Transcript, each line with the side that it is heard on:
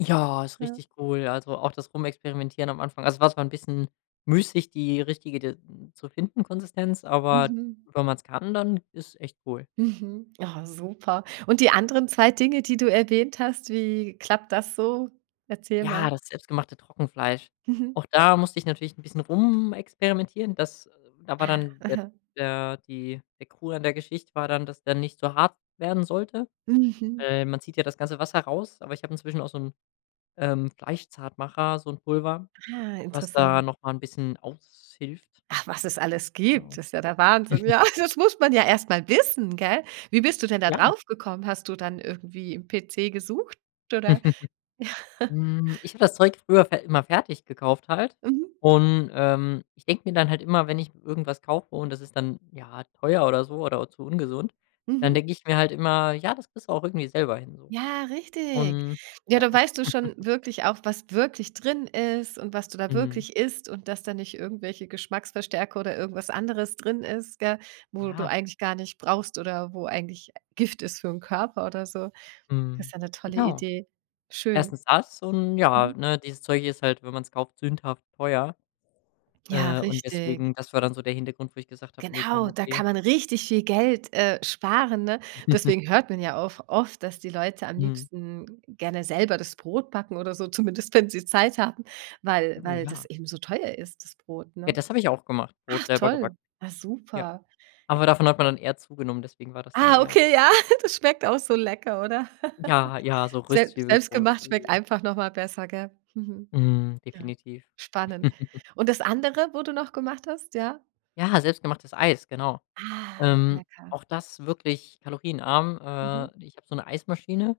left: Ja, ist
right: Ja.
left: richtig cool. Also, auch das Rumexperimentieren am Anfang. Also, es war zwar 'n bisschen müßig, die richtige d zu finden, Konsistenz, aber
right: Mhm.
left: wenn man’s kann, dann ist es echt cool.
right: Mhm, oh, super. Und die anderen 2 Dinge, die du erwähnt hast, wie klappt das so? Erzähl mal.
left: Ja, das selbstgemachte Trockenfleisch.
right: Mhm.
left: Auch da musste ich natürlich 'n bisschen rumexperimentieren. Das da war
right: Ah,
left: dann der
right: mhm.
left: der die der Krux an der Geschichte war dann, dass der nicht so hart werden sollte.
right: Mhm.
left: Äh, man zieht ja das ganze Wasser raus, aber ich habe inzwischen auch so 'n, ähm, Fleischzartmacher, so 'n Pulver,
right: Ah,
left: was da
right: interessant.
left: noch mal 'n bisschen aushilft.
right: Ach, was es alles
left: Genau.
right: gibt, ist ja der Wahnsinn. Ja, das muss man ja erst mal wissen, gell? Wie bist du denn da
left: Ja.
right: drauf gekommen? Hast du dann irgendwie im PC gesucht, oder? Ja.
left: Mhm, ich habe das Zeug früher fer immer fertig gekauft halt
right: Mhm.
left: und, ähm, ich denke mir dann halt immer, wenn ich irgendwas kaufe und das ist dann, ja, teuer oder so oder auch zu ungesund, dann
right: Mhm.
left: denke ich mir halt immer: „Ja, das kriegst du auch irgendwie selber hin.“ so.
right: Ja, richtig.
left: Und,
right: Ja,
left: ja
right: da weißt du schon wirklich auch, was wirklich drin ist und was du da
left: Mhm.
right: wirklich isst und dass da nicht irgendwelche Geschmacksverstärker oder irgendwas anderes drin ist, gell, wo du
left: Ja.
right: eigentlich gar nicht brauchst oder wo eigentlich, äh, Gift ist für ’n Körper oder so. Das ist
left: Mhm,
right: ja 'ne tolle
left: genau.
right: Idee. Schön.
left: 1. das und ja,
right: Mhm.
left: ne, dieses Zeug ist halt, wenn man’s kauft, sündhaft teuer,
right: Ja,
left: äh, und
right: richtig.
left: deswegen das war dann so der Hintergrund, wo ich gesagt habe: „Ne, komm,
right: Genau, da
left: okay.“
right: kann man richtig viel Geld, äh, sparen, ne? Deswegen hört man ja auch oft, dass die Leute am
left: Mhm.
right: liebsten gerne selber das Brot backen oder so, zumindest wenn sie Zeit haben, weil
left: Oh,
right: weil das
left: ja.
right: eben so teuer ist, das Brot,
left: Ja,
right: ne?
left: das habe ich auch gemacht, Brot
right: Ach
left: selber
right: toll,
left: gebacken.
right: ja,
left: Ja.
right: super.
left: Aber davon hat man dann eher zugenommen, deswegen war das dann
right: Ah,
left: eher
right: okay, ja, das schmeckt auch so lecker, oder?
left: Ja, ja, so
right: Selbst
left: Röstzwiebelbrot.
right: selbstgemacht schmeckt
left: Mhm.
right: einfach noch mal besser, gell? Mhm,
left: Mhm,
right: ja,
left: definitiv.
right: spannend. Und das andere, wo du noch gemacht hast, ja?
left: Ja, selbstgemachtes Eis, genau.
right: Ah,
left: Ähm,
right: lecker.
left: auch das wirklich kalorienarm.
right: Mhm.
left: Äh, ich habe so 'ne Eismaschine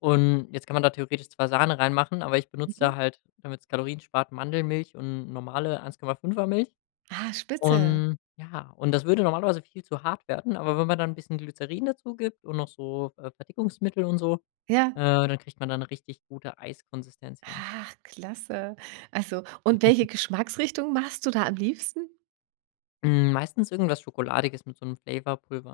left: und jetzt kann man da theoretisch zwar Sahne reinmachen, aber ich benutze
right: Mhm.
left: da halt, damit’s Kalorien spart, Mandelmilch und normale 1,5er Milch.
right: Ah, spitze!
left: Und, ja und das würde normalerweise viel zu hart werden, aber wenn man dann 'n bisschen Glycerin dazu gibt und noch so, äh, Verdickungsmittel und so, äh,
right: Ja.
left: dann kriegt man da 'ne richtig gute Eiskonsistenz hin.
right: Ach, klasse. Also, und welche Geschmacksrichtung machst du da am liebsten?
left: Mhm, meistens irgendwas Schokoladiges mit so 'nem Flavour Pulver.